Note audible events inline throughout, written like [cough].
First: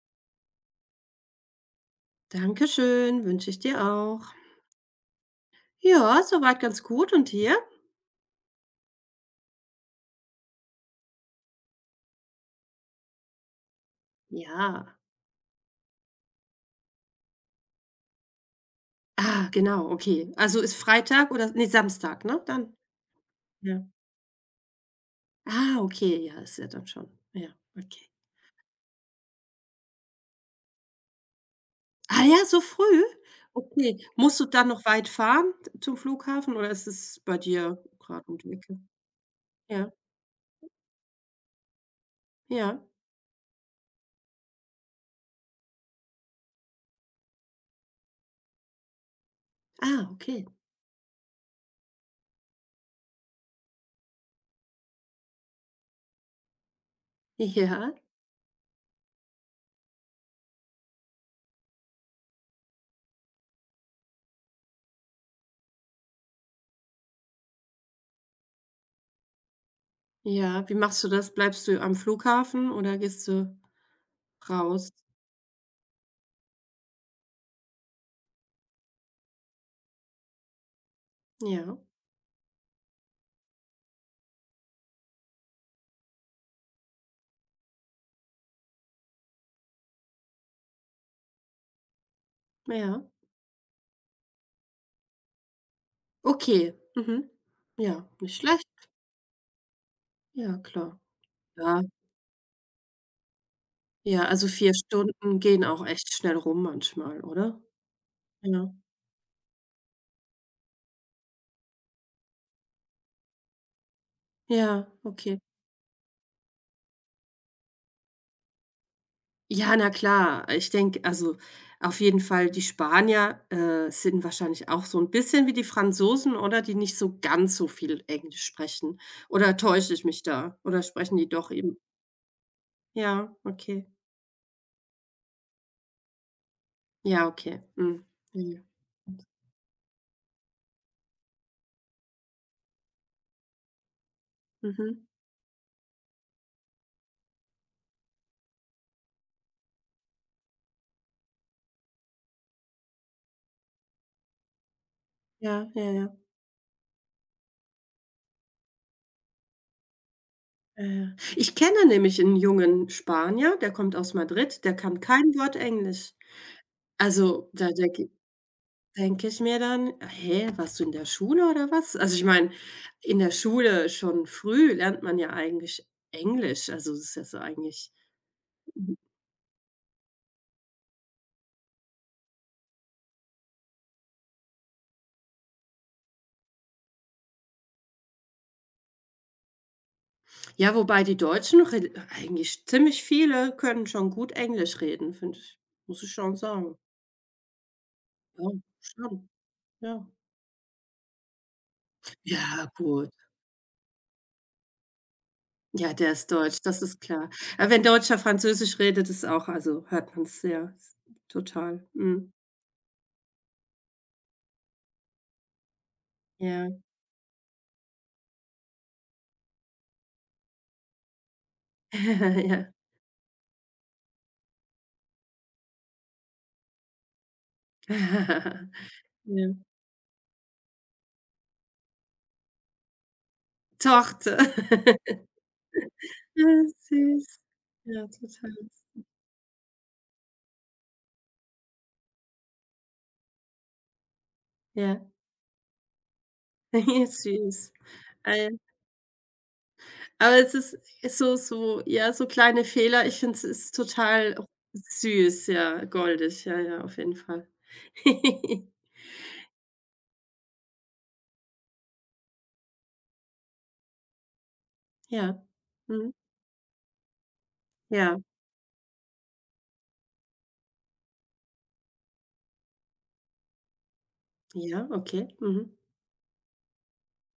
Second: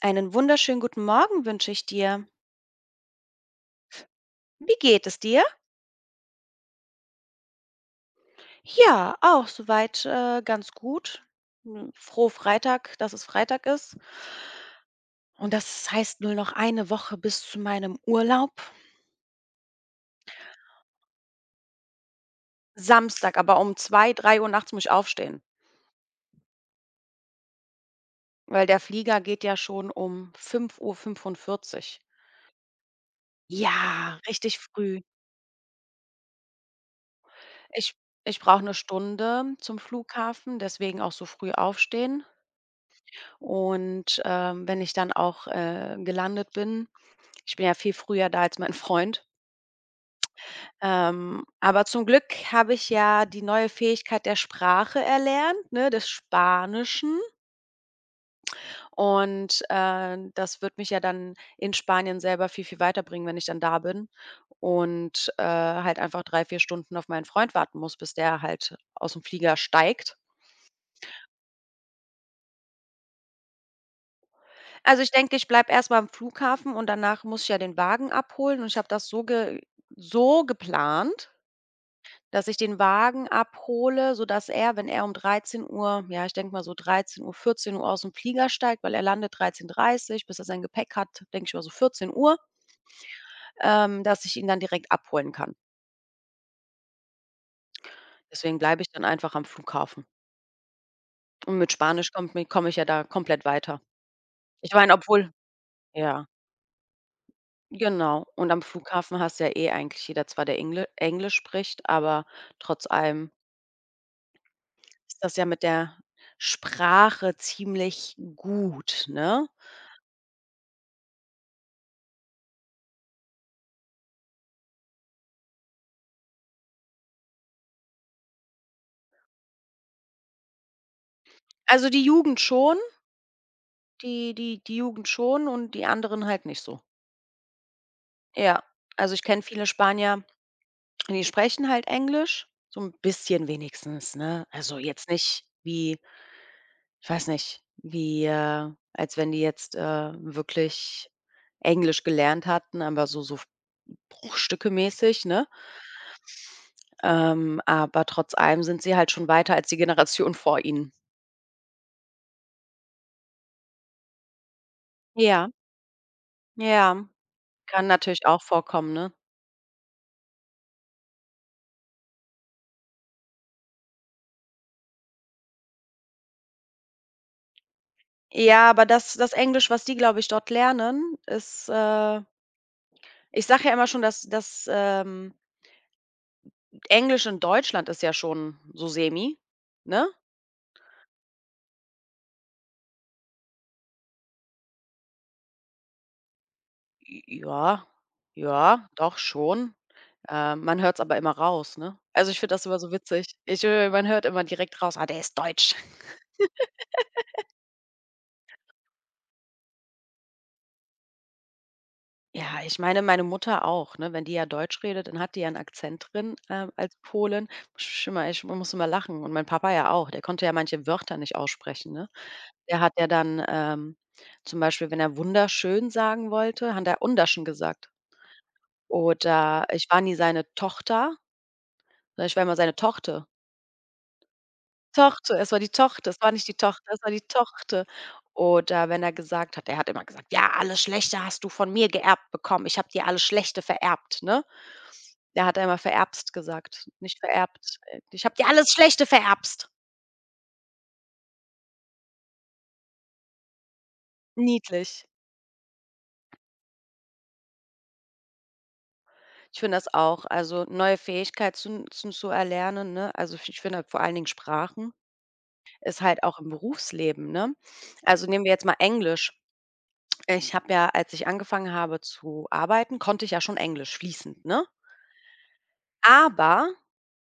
Einen wunderschönen guten Morgen wünsche ich dir. Dankeschön, wünsche ich dir auch. Wie geht es dir? Ja, soweit ganz gut und dir? Ja, auch soweit, ganz gut. Froh Freitag, dass es Freitag ist. Ja. Und das heißt nur noch eine Woche bis zu meinem Urlaub. Ah, genau, okay. Also, ist Freitag oder ne, Samstag, ne, dann? Samstag, aber um Ja. zwei, drei Uhr nachts muss ich aufstehen, Ah, okay, ja, ist ja dann schon. Ja, okay. weil der Flieger geht ja schon um fünf Uhr fünfundvierzig. Ah ja, so früh? Okay. Ja, Musst du richtig dann noch früh. weit fahren zum Flughafen oder ist es bei dir Ich gerade um ich die brauche eine Ecke? Stunde zum Ja, Flughafen, deswegen auch so früh aufstehen. ja. Und, wenn ich dann auch, gelandet bin. Ich bin ja viel früher da als mein Freund. Ah, okay. Aber zum Glück habe ich ja die neue Fähigkeit der Sprache erlernt, ne, des Spanischen. Ja, Und, das wird mich ja dann in Spanien selber viel, viel weiterbringen, wenn ich dann da bin und, halt einfach 3, 4 Stunden auf meinen Freund warten muss, bis der halt aus dem Flieger steigt. ja. Wie machst du das? Bleibst du am Flughafen oder gehst du raus? Also, ich denke, ich bleibe erst mal am Flughafen und danach muss ich ja den Wagen abholen und ich habe das so ge so geplant, Ja, dass ich den Wagen abhole, sodass er, wenn er um dreizehn Uhr, ja, ich denke mal so dreizehn Uhr vierzehn Uhr aus dem Flieger steigt, weil er landet dreizehn Uhr dreißig, bis er sein Gepäck hat, denke ich mal so 14:00, ja. Dass ich ihn dann direkt abholen kann. Okay, mhm. Ja, nicht Deswegen schlecht. bleibe ich dann einfach am Flughafen. Ja, klar. Und mit Ja, Spanisch kommt mi komme komm ich ja da komplett weiter. ja, also Ich 4 meine, obwohl, Stunden gehen auch echt ja, schnell rum manchmal, oder? genau. Und am Ja. Flughafen hast ja eh eigentlich jeder zwar, der Englisch spricht, aber trotz allem Ja, ist das okay. ja mit der Sprache ziemlich gut, ne? Ja, na klar. Ich denke, also, auf jeden Fall die Spanier, sind wahrscheinlich auch so ein bisschen wie die Franzosen, oder? Die nicht so ganz so viel Englisch sprechen. Oder täusche ich mich da? Oder sprechen die doch eben Also, die Jugend schon, ja, okay. die Jugend schon und die anderen halt nicht so. Ja, okay. Mhm. Ja. Ja, also, ich kenne viele Spanier, die sprechen halt Englisch, so ein bisschen wenigstens, ne? Also, Mhm. jetzt nicht wie ich weiß nicht, wie, als wenn die jetzt, wirklich Englisch gelernt hatten, aber so bruchstückemäßig, ne? Ja, ja, ja. Aber trotz allem sind sie halt schon weiter als die Generation vor ihnen. Äh, ich kenne nämlich 'n jungen Spanier, der kommt aus Madrid, der kann kein Ja, Wort Englisch. ja, Also, da kann denke natürlich auch vorkommen, ne? denke ich mir dann: „Hä, warst du in der Schule oder was?" Also, ich meine, in der Schule schon früh lernt man ja eigentlich Englisch, also, das ist ja so eigentlich. Ja, aber Mhm. das Englisch, was die, glaube ich, dort lernen, ist ich sage ja immer schon, dass das Englisch in Deutschland ist ja schon so semi, ne? Ja, wobei die Deutschen rel eigentlich ziemlich viele können schon gut Englisch reden, finde ich, muss ich schon sagen. Ja, Ja, ja, doch schon, schon. ja. Man hört es aber immer raus, ne? Also, ich finde das Ja, immer so gut. witzig. Ich man hört immer direkt raus: „Ah, der ist deutsch.“ Ja, der ist deutsch, das ist klar. Wenn Deutscher Französisch redet, ist auch also, hört man's sehr s total. Mhm. Ja, ich meine, meine Mutter auch, ne? Wenn die ja Deutsch redet, dann hat die ja einen Akzent drin, Ja. Als Polen. Sch immer ich muss immer lachen und mein Papa ja auch, der konnte ja manche Wörter nicht aussprechen, ne? [laughs] Ja. Der hat ja dann, zum Beispiel, wenn er wunderschön sagen wollte, hat er undaschön gesagt. Ja. Oder ich war nie seine Tochter, sondern ich war immer seine Tochter. Torte. [laughs] Tochter. Es war die Tochter. Es war nicht die Ah, Tochter, es war die süß. Tochter. Ja, total. Oder wenn er gesagt hat, er hat immer gesagt: „Ja, alles Schlechte hast du von mir geerbt bekommen. Ich habe dir alles Schlechte vererbt“, ne? Ja, Der hat einmal vererbst gesagt, [laughs] Ja, nicht süß. vererbt. „Ich habe dir Äh, alles Schlechte vererbst.“ aber es ist so ja, so kleine Fehler, ich finde, es ist total Niedlich. süß, ja, goldig, ja, ja, auf jeden Fall. [laughs] Ich finde das auch. Also, neue Fähigkeit zu erlernen, ne? Also, ich finde halt vor allen Dingen Sprachen Ja. ist Mhm. halt auch im Berufsleben, ne? Ja. Also, nehmen wir jetzt mal Englisch. Ich habe ja, als ich angefangen habe zu arbeiten, konnte ich ja schon Englisch fließend, ne? Ja, okay. Mhm. Aber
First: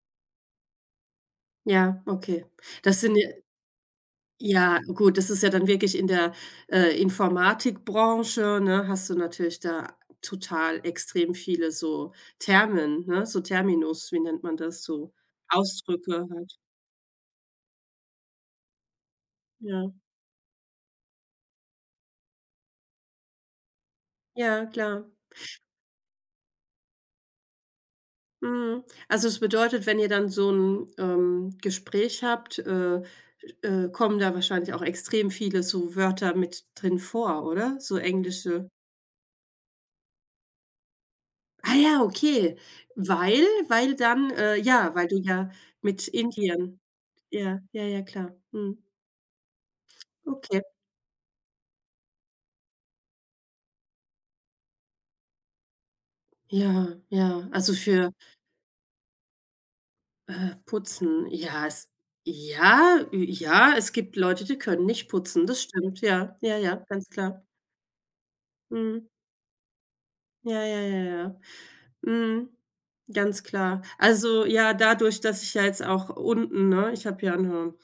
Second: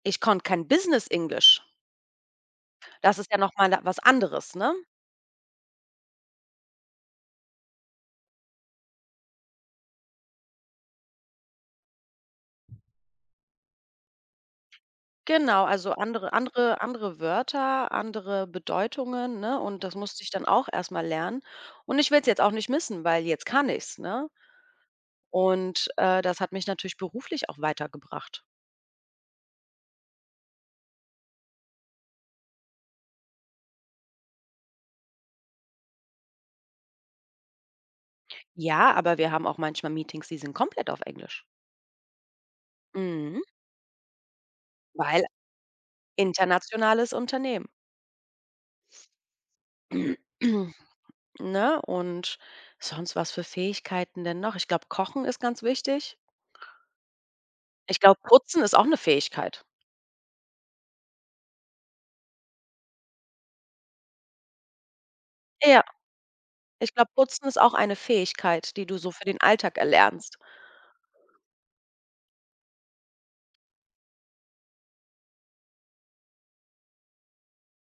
ich konnte kein Business Englisch. Ja, okay. Das sind Das ist ja ja noch mal was anderes, ne? ja, gut, das ist ja dann wirklich in der, Informatikbranche, ne, hast du natürlich da total extrem viele so Termen, ne, so Terminus, wie nennt man das, so Genau, also Ausdrücke andere halt. andere andere Wörter, andere Bedeutungen, ne? Und Ja, das musste ich dann auch erst mal lernen. Und ich will es jetzt auch nicht missen, weil jetzt kann ich's, ne? ja, klar. Und, das hat mich natürlich beruflich auch weitergebracht. Mhm. Also, es bedeutet, wenn ihr dann so ein Gespräch habt, kommen da wahrscheinlich auch extrem viele so Wörter mit drin vor, oder? So englische Ja, aber wir haben auch manchmal Meetings, die sind komplett auf Englisch. Ah ja, okay. Mhm, Weil weil dann ja, weil du weil ja mit Indien internationales ja, Unternehmen, ja, ja, klar. Mhm. Okay. [clears throat] ne? Und sonst was für Fähigkeiten denn noch? Ich glaube, Kochen ist ganz wichtig. Ja, ja, also Ich für, glaube, Putzen ist auch eine Fähigkeit. Putzen, ja, es ja, ja, es gibt Leute, die können nicht putzen, das Ja. stimmt, ja, ja, ja, Ich glaube, ganz klar. Putzen ist auch eine Fähigkeit, die du Mhm. so für den Alltag erlernst. Ja, ja, ja, ja. Mhm. Ganz klar. Also, ja, dadurch, dass ich ja jetzt auch unten, ne ich habe ja eine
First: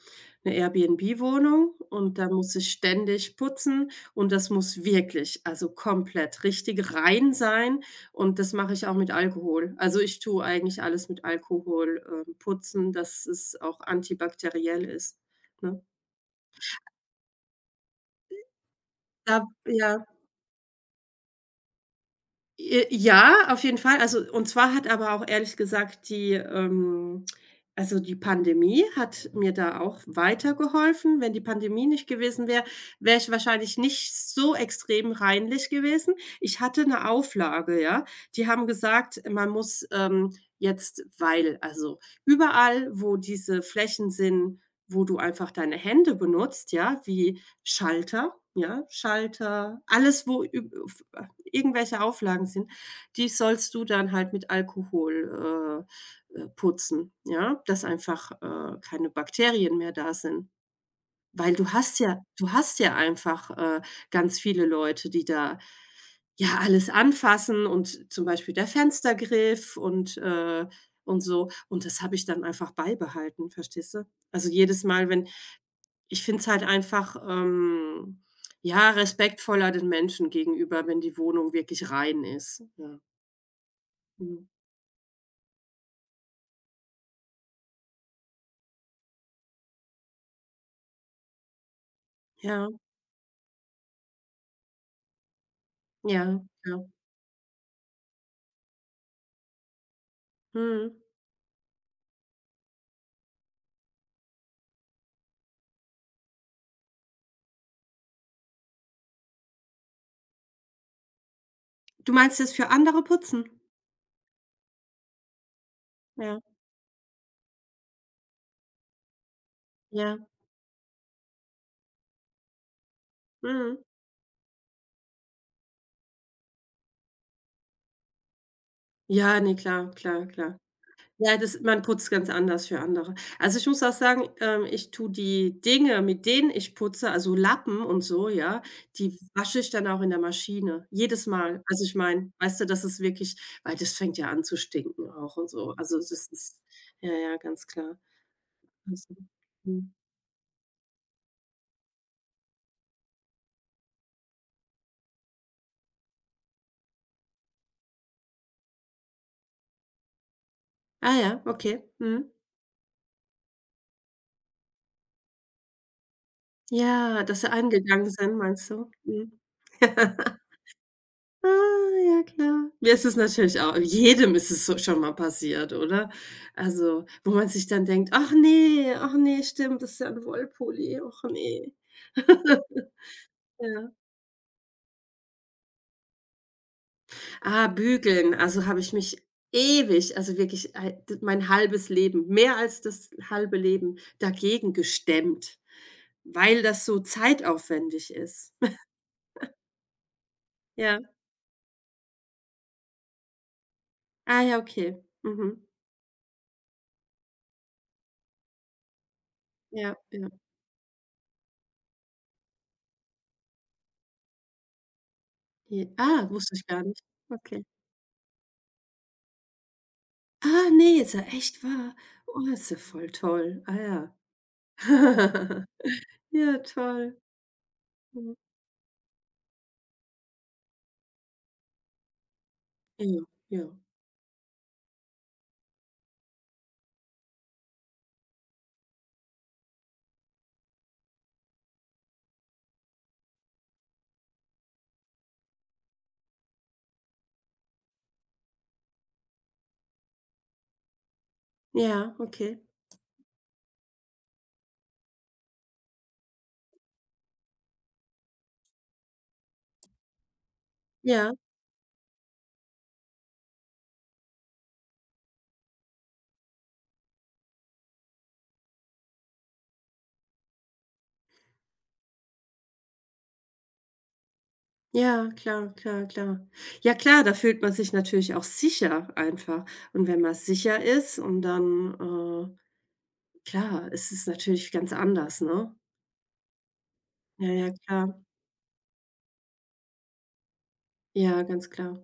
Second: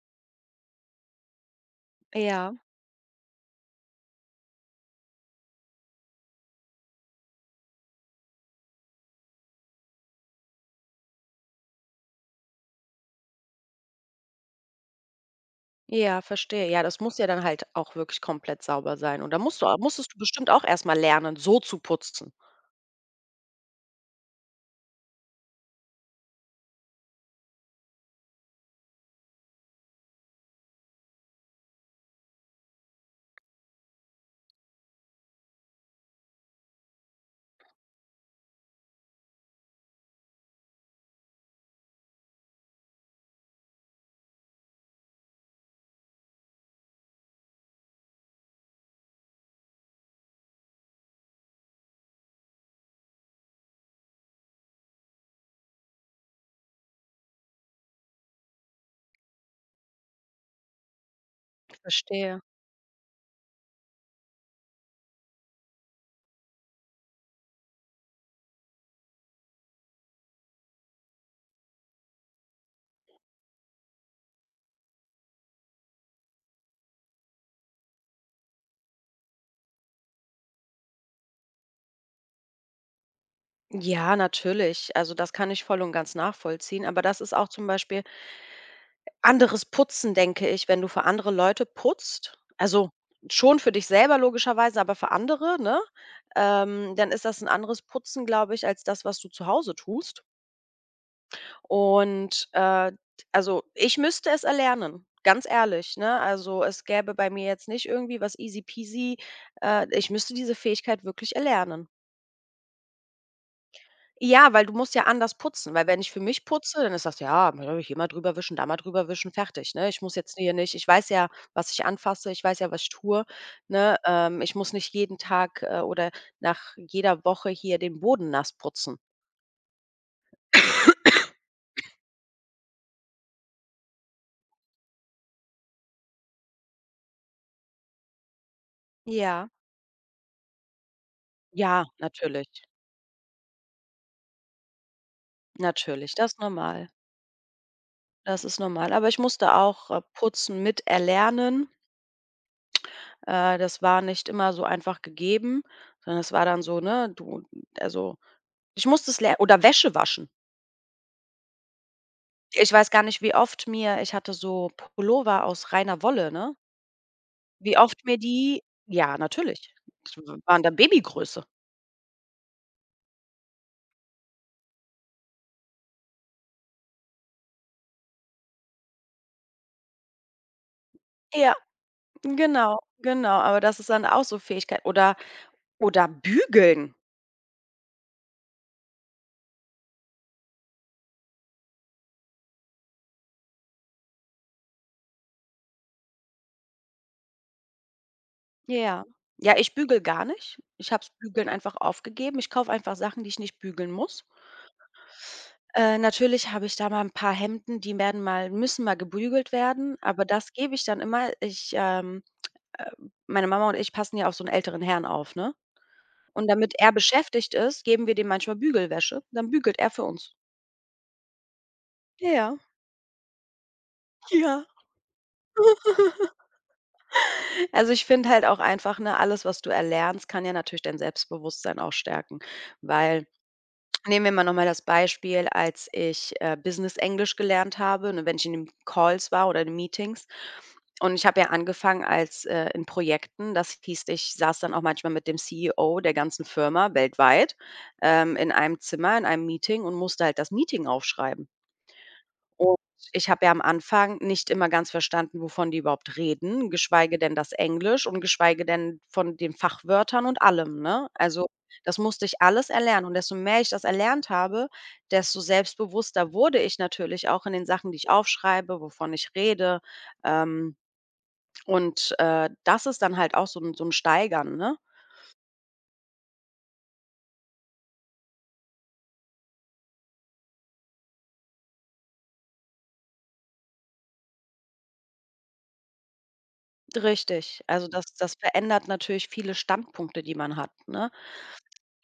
eine Airbnb-Wohnung und da Ja, muss ich ständig putzen und das muss wirklich, also komplett richtig rein sein und das mache ich auch mit Alkohol. Also, ich tue eigentlich alles mit Alkohol, putzen, dass es auch antibakteriell ist, ne? ja, verstehe. Ja, das muss ja dann halt auch wirklich komplett sauber sein. Und da Da ja. musstest du bestimmt auch erstmal lernen, so zu putzen. J ja, auf jeden Fall. Also, und zwar hat aber auch ehrlich gesagt die, also, die Pandemie hat mir da auch weitergeholfen. Wenn die Pandemie nicht gewesen wäre, wäre ich wahrscheinlich nicht so extrem reinlich gewesen. Ich hatte eine Auflage, ja. Die haben gesagt, man muss, jetzt weil also, überall, wo diese Flächen sind, wo du einfach deine Hände benutzt, ja, wie Schalter, ja, Schalter, alles, wo üb irgendwelche Auflagen sind, die sollst du dann halt mit Alkohol, putzen, ja? Dass einfach, keine Bakterien mehr da sind. Weil du hast ja Verstehe. du hast ja einfach, ganz viele Leute, die da, ja, alles anfassen und zum Beispiel der Fenstergriff und so. Und das habe ich dann einfach beibehalten, verstehst du? Also, jedes Mal, wenn ich finde es halt einfach, ja, respektvoller den Menschen gegenüber, wenn die Wohnung wirklich rein ist. Ja, Ja, mhm. natürlich. Also, das kann ich voll und ganz nachvollziehen. Aber das ist auch zum Beispiel anderes Putzen, denke ich, wenn du für andere Leute putzt. Ja, Also, schon für dich selber logischerweise, aber für andere, ne? ja, ja. Dann ist das ein anderes Putzen, glaube ich, als das, was du zu Hause tust. Mhm. Und, also, ich müsste es erlernen, ganz ehrlich, ne? Also, es gäbe bei mir jetzt nicht irgendwie was easy peasy. Ich müsste diese Fähigkeit wirklich erlernen. Du meinst das für andere putzen? Ja, weil du musst ja anders putzen, weil wenn ich für Ja, mich putze, dann ist das ja, ne, hier mal drüber wischen, da mal drüber wischen, fertig, ne? Ich muss ja. jetzt hier nicht. Ich weiß ja, was ich anfasse, ich weiß ja, was ich tue, Mhm. ne? Ich muss nicht jeden Tag, oder nach jeder Woche hier den Boden nass putzen. Ja, ne, klar, klar, klar. Ja, das man putzt ganz anders für andere. Also, ich muss auch sagen, ich tue die Dinge, mit denen ich putze, also Lappen und so, ja, die Ja. wasche ich dann auch in der Maschine, jedes Mal. Also, Ja, ich meine, weißt natürlich, du, das ist wirklich weil das fängt ja an zu stinken auch und so. Also, das natürlich, das ist ist normal. ja, ja, ganz klar. Das ist normal, aber Also, ich musste auch, mhm. Putzen miterlernen. Das war nicht immer so einfach gegeben, sondern es war dann so, ne, du also, ich musste es ler oder Wäsche waschen. Ah ja, okay. Mhm. Ich weiß gar nicht, wie oft mir ich hatte so Pullover aus reiner Wolle, ne? Ja, dass sie Wie oft eingegangen mir sind, die meinst du? ja, Mhm. natürlich. Die [laughs] waren dann Babygröße. Ah, ja klar. Mir ist es natürlich auch jedem ist es so schon mal passiert, oder? Also, wo man sich dann denkt: „Ach ne, ach ne, stimmt, das ist ja 'n Wollpulli, och Ja, ne." genau, [laughs] genau, aber das ist Ja. dann auch so Fähigkeit oder bügeln. Ah, bügeln, also, habe ich mich ewig, also, wirklich ei d mein halbes Leben, mehr als das halbe Leben dagegen gestemmt, weil das so zeitaufwendig ist. [laughs] Ja. Ja, ich bügele gar nicht. Ich habe Ja. das Bügeln einfach aufgegeben. Ich kaufe einfach Sachen, die ich nicht bügeln muss. Ah ja, okay. Mhm. Natürlich habe ich da mal ein paar Hemden, die werden mal müssen mal gebügelt werden, Ja, aber ja. das gebe ich dann immer. Äh meine Mama und ich passen ja auf so 'n älteren Herrn auf, ne? Je Ah, Und wusste ich damit gar er nicht. beschäftigt Okay. ist, geben wir dem manchmal Bügelwäsche, dann bügelt er für uns. Ah, ne, ist ja echt wahr? Oh, Ja, ist ja voll toll. Ah ja. ja. [laughs] [laughs] Ja, toll. Also, ich finde Mhm. halt auch einfach, ne, alles, was du erlernst, kann ja natürlich dein Selbstbewusstsein auch stärken, Ja, weil. ja. Nehmen wir mal noch mal das Beispiel, als ich, Business-Englisch gelernt habe, ne, wenn ich in den Calls war oder in den Meetings. Und ich habe ja angefangen als in Projekten. Das hieß, ich saß dann auch manchmal mit dem CEO der ganzen Firma weltweit, in einem Zimmer, in einem Meeting und musste halt das Meeting aufschreiben. Ja, okay. Und ich habe ja am Anfang nicht immer ganz verstanden, wovon die überhaupt reden, geschweige denn das Englisch und geschweige denn von den Fachwörtern und allem, ne? Ja, Also, das musste ich alles erlernen und desto mehr ich das erlernt habe, desto selbstbewusster wurde ich natürlich auch in den Sachen, die ich aufschreibe, wovon ich rede. Ähm, und, das ist dann halt auch so 'n Steigern, ne? ja, klar, klar, klar. Ja klar, da fühlt man sich natürlich auch sicher einfach. Und wenn man sicher ist und dann, äh, klar, ist es natürlich ganz anders, ne? Ja, Richtig. ja, Also, das klar. das verändert natürlich viele Standpunkte, die man hat, ne? Ja, ganz klar.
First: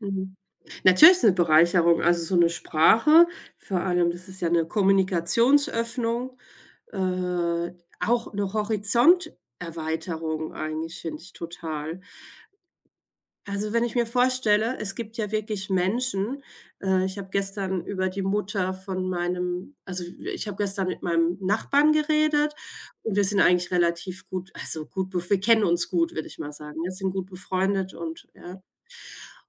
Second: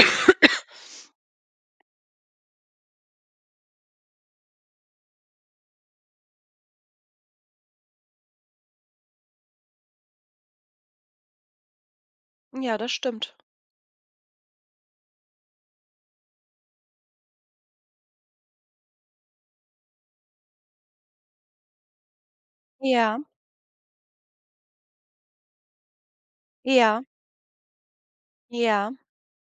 Mhm. Natürlich ist 'ne Bereicherung, also so eine Sprache, vor allem das ist ja eine Kommunikationsöffnung. Äh, auch 'ne Horizonterweiterung eigentlich, finde ich total. Ja, das stimmt. Also, wenn ich mir vorstelle, es gibt ja wirklich Menschen. Ich habe gestern über die Mutter von meinem also, ich habe gestern mit meinem Nachbarn geredet und Ja, wir sind eigentlich relativ gut also, gut bef wir kennen uns gut, würde ich mal sagen. Wir ja, sind gut befreundet und ja. ja.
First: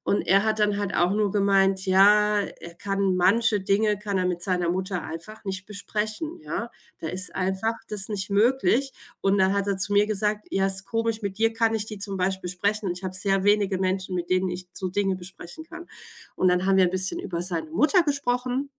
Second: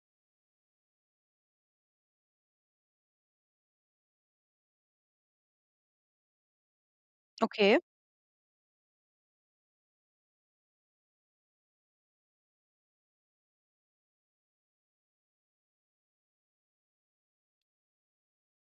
Und er hat dann halt auch nur gemeint, ja, er kann manche Dinge kann er mit seiner Mutter einfach nicht besprechen, ja. Da ist einfach Okay, das nicht möglich. Und dann hat er zu mir gesagt: „Ja, ist komisch, mit dir kann ich die zum Beispiel sprechen und ich habe sehr wenige Menschen, mit denen ich so Dinge besprechen kann." Und dann haben wir ein bisschen über seine Mutter gesprochen.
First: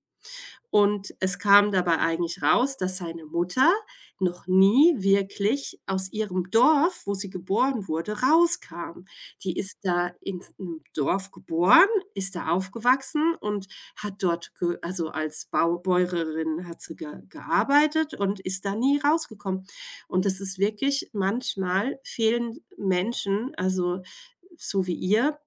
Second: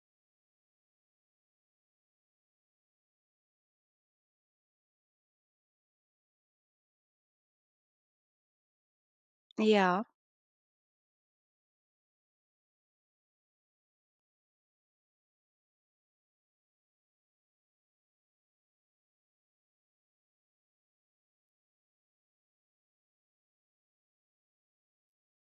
Und es kam dabei eigentlich raus, dass seine Mutter noch nie wirklich aus ihrem Dorf, wo sie geboren wurde, rauskam. Die ist ja, da in 'nem Dorf geboren, ist da aufgewachsen und hat dort ge also, als Bau Bäuerin hat sie ge gearbeitet und ist da nie rausgekommen. Und das ist wirklich manchmal fehlen Menschen, also so wie ihr,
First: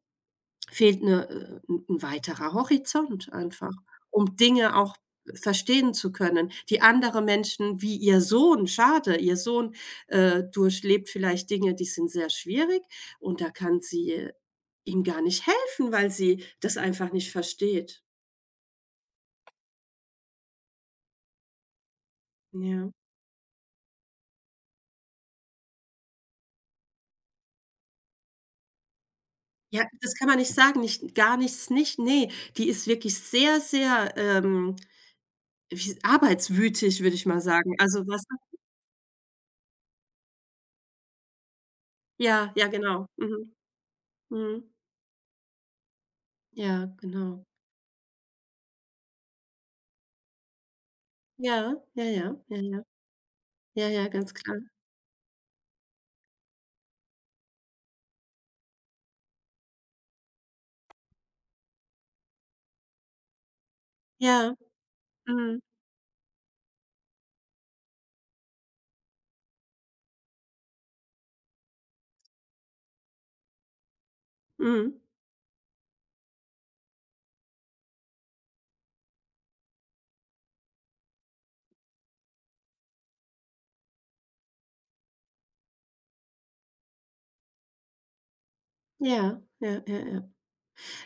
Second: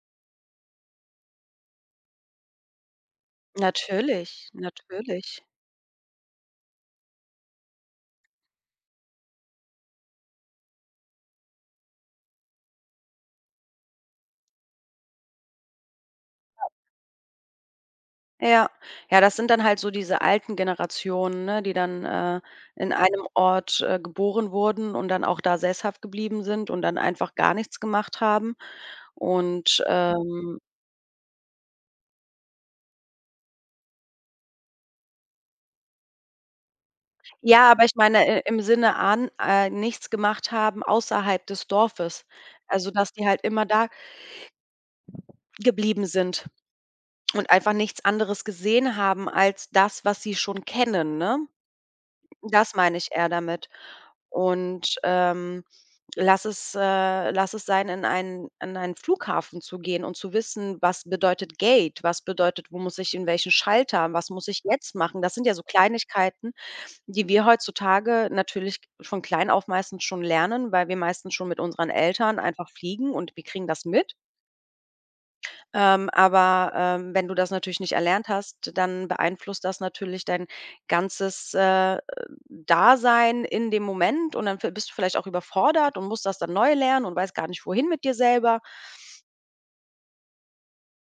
fehlt 'ne 'n weiterer Horizont einfach, um natürlich, Dinge auch natürlich. verstehen zu können, die andere Menschen wie ihr Sohn schade, ihr Sohn, durchlebt vielleicht Dinge, die sind sehr schwierig und da kann sie, ihm gar nicht helfen, weil sie das einfach nicht versteht. Ja. Ja, das sind dann halt so diese alten Generationen, ne, die dann, in Ja. einem Ort, geboren wurden und dann auch da sesshaft geblieben sind und dann einfach gar nichts gemacht haben. Und, Ja, das kann man nicht ähm sagen, nicht gar nichts nicht, ne. Die ist wirklich sehr, sehr, wie arbeitswütig, würde ich mal ja, sagen. aber ich Also, meine, weißt du? Im Sinne an nichts gemacht haben außerhalb des Dorfes. Ja, ja, Also, genau. dass die halt Mhm, immer da mhm. geblieben sind Ja, genau. und einfach nichts anderes gesehen haben als das, was sie schon kennen, ne? Ja, ja, ja, ja, Das ja. meine ich eher damit. Ja, ja, ganz klar. Und, lass es sein, in einen Flughafen zu gehen und zu wissen, was bedeutet Gate, was bedeutet, wo muss ich in welchen Schalter, was muss Ja, ich jetzt machen? Das sind ja mhm, so Kleinigkeiten, die wir heutzutage natürlich von klein auf meistens schon lernen, weil wir meistens schon mit unseren Eltern einfach fliegen und wir kriegen das mit. mhm. Aber wenn du das natürlich nicht erlernt hast, dann beeinflusst das natürlich dein ganzes, Dasein in dem Moment und dann vi bist du vielleicht auch überfordert und musst das dann neu lernen und weißt gar nicht, wohin mit dir selber. Ja, ja, ja, ja.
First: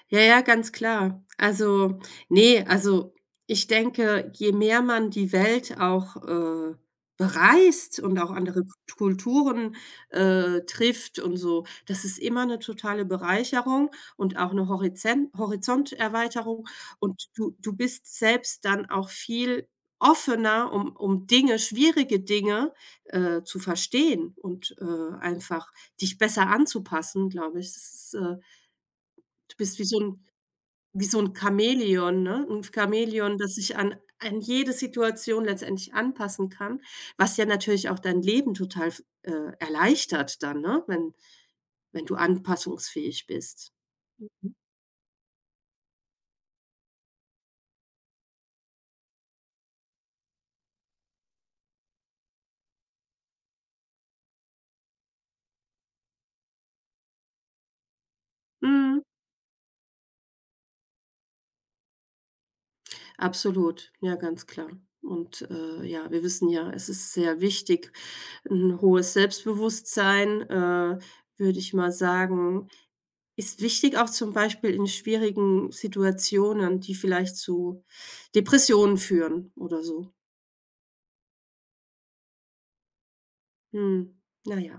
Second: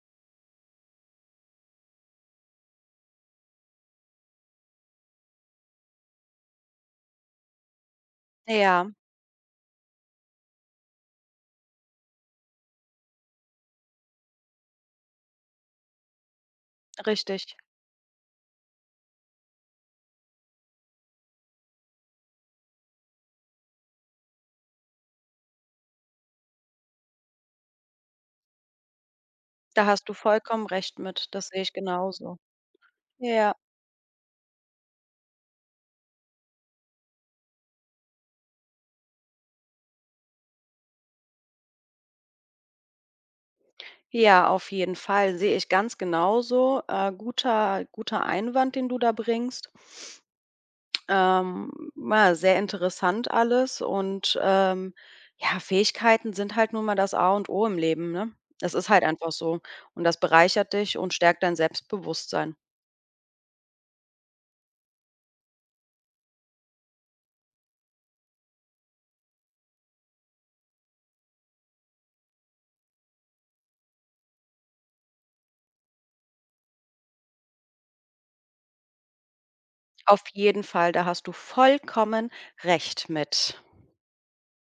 Ja, ja, ganz klar. Also, ne, also, ich denke, je mehr man die Welt auch, bereist und auch andere K Ja, Kulturen, trifft und so, das ist immer eine totale Bereicherung und auch eine Horizonterweiterung und richtig. du bist selbst dann auch viel offener, um Dinge, schwierige Dinge, zu verstehen und, einfach dich besser anzupassen, glaube ich. Das ist, du bist wie Da so hast du 'n vollkommen recht wie so mit. ein Das sehe ich Chamäleon, genauso. ne? Ein Chamäleon, das Ja. sich an jede Situation letztendlich anpassen kann, was ja natürlich auch dein Leben total f erleichtert dann, ne, wenn du anpassungsfähig bist. Ja, Mhm. auf jeden Fall, sehe ich ganz genauso. Guter Einwand, den du da bringst. Ja, sehr interessant alles und, ja, Fähigkeiten sind halt nun mal das A und O im Leben, ne? Das ist Mhm. halt einfach so und das bereichert dich und stärkt dein Selbstbewusstsein. Absolut, ja, ganz klar. Und, ja, wir wissen ja, es ist sehr wichtig. Ein hohes Selbstbewusstsein, würde ich mal sagen, ist wichtig auch zum Beispiel in schwierigen Situationen, die vielleicht zu Depressionen führen oder so. Auf jeden Fall, da hast du vollkommen recht mit. Mhm, na ja.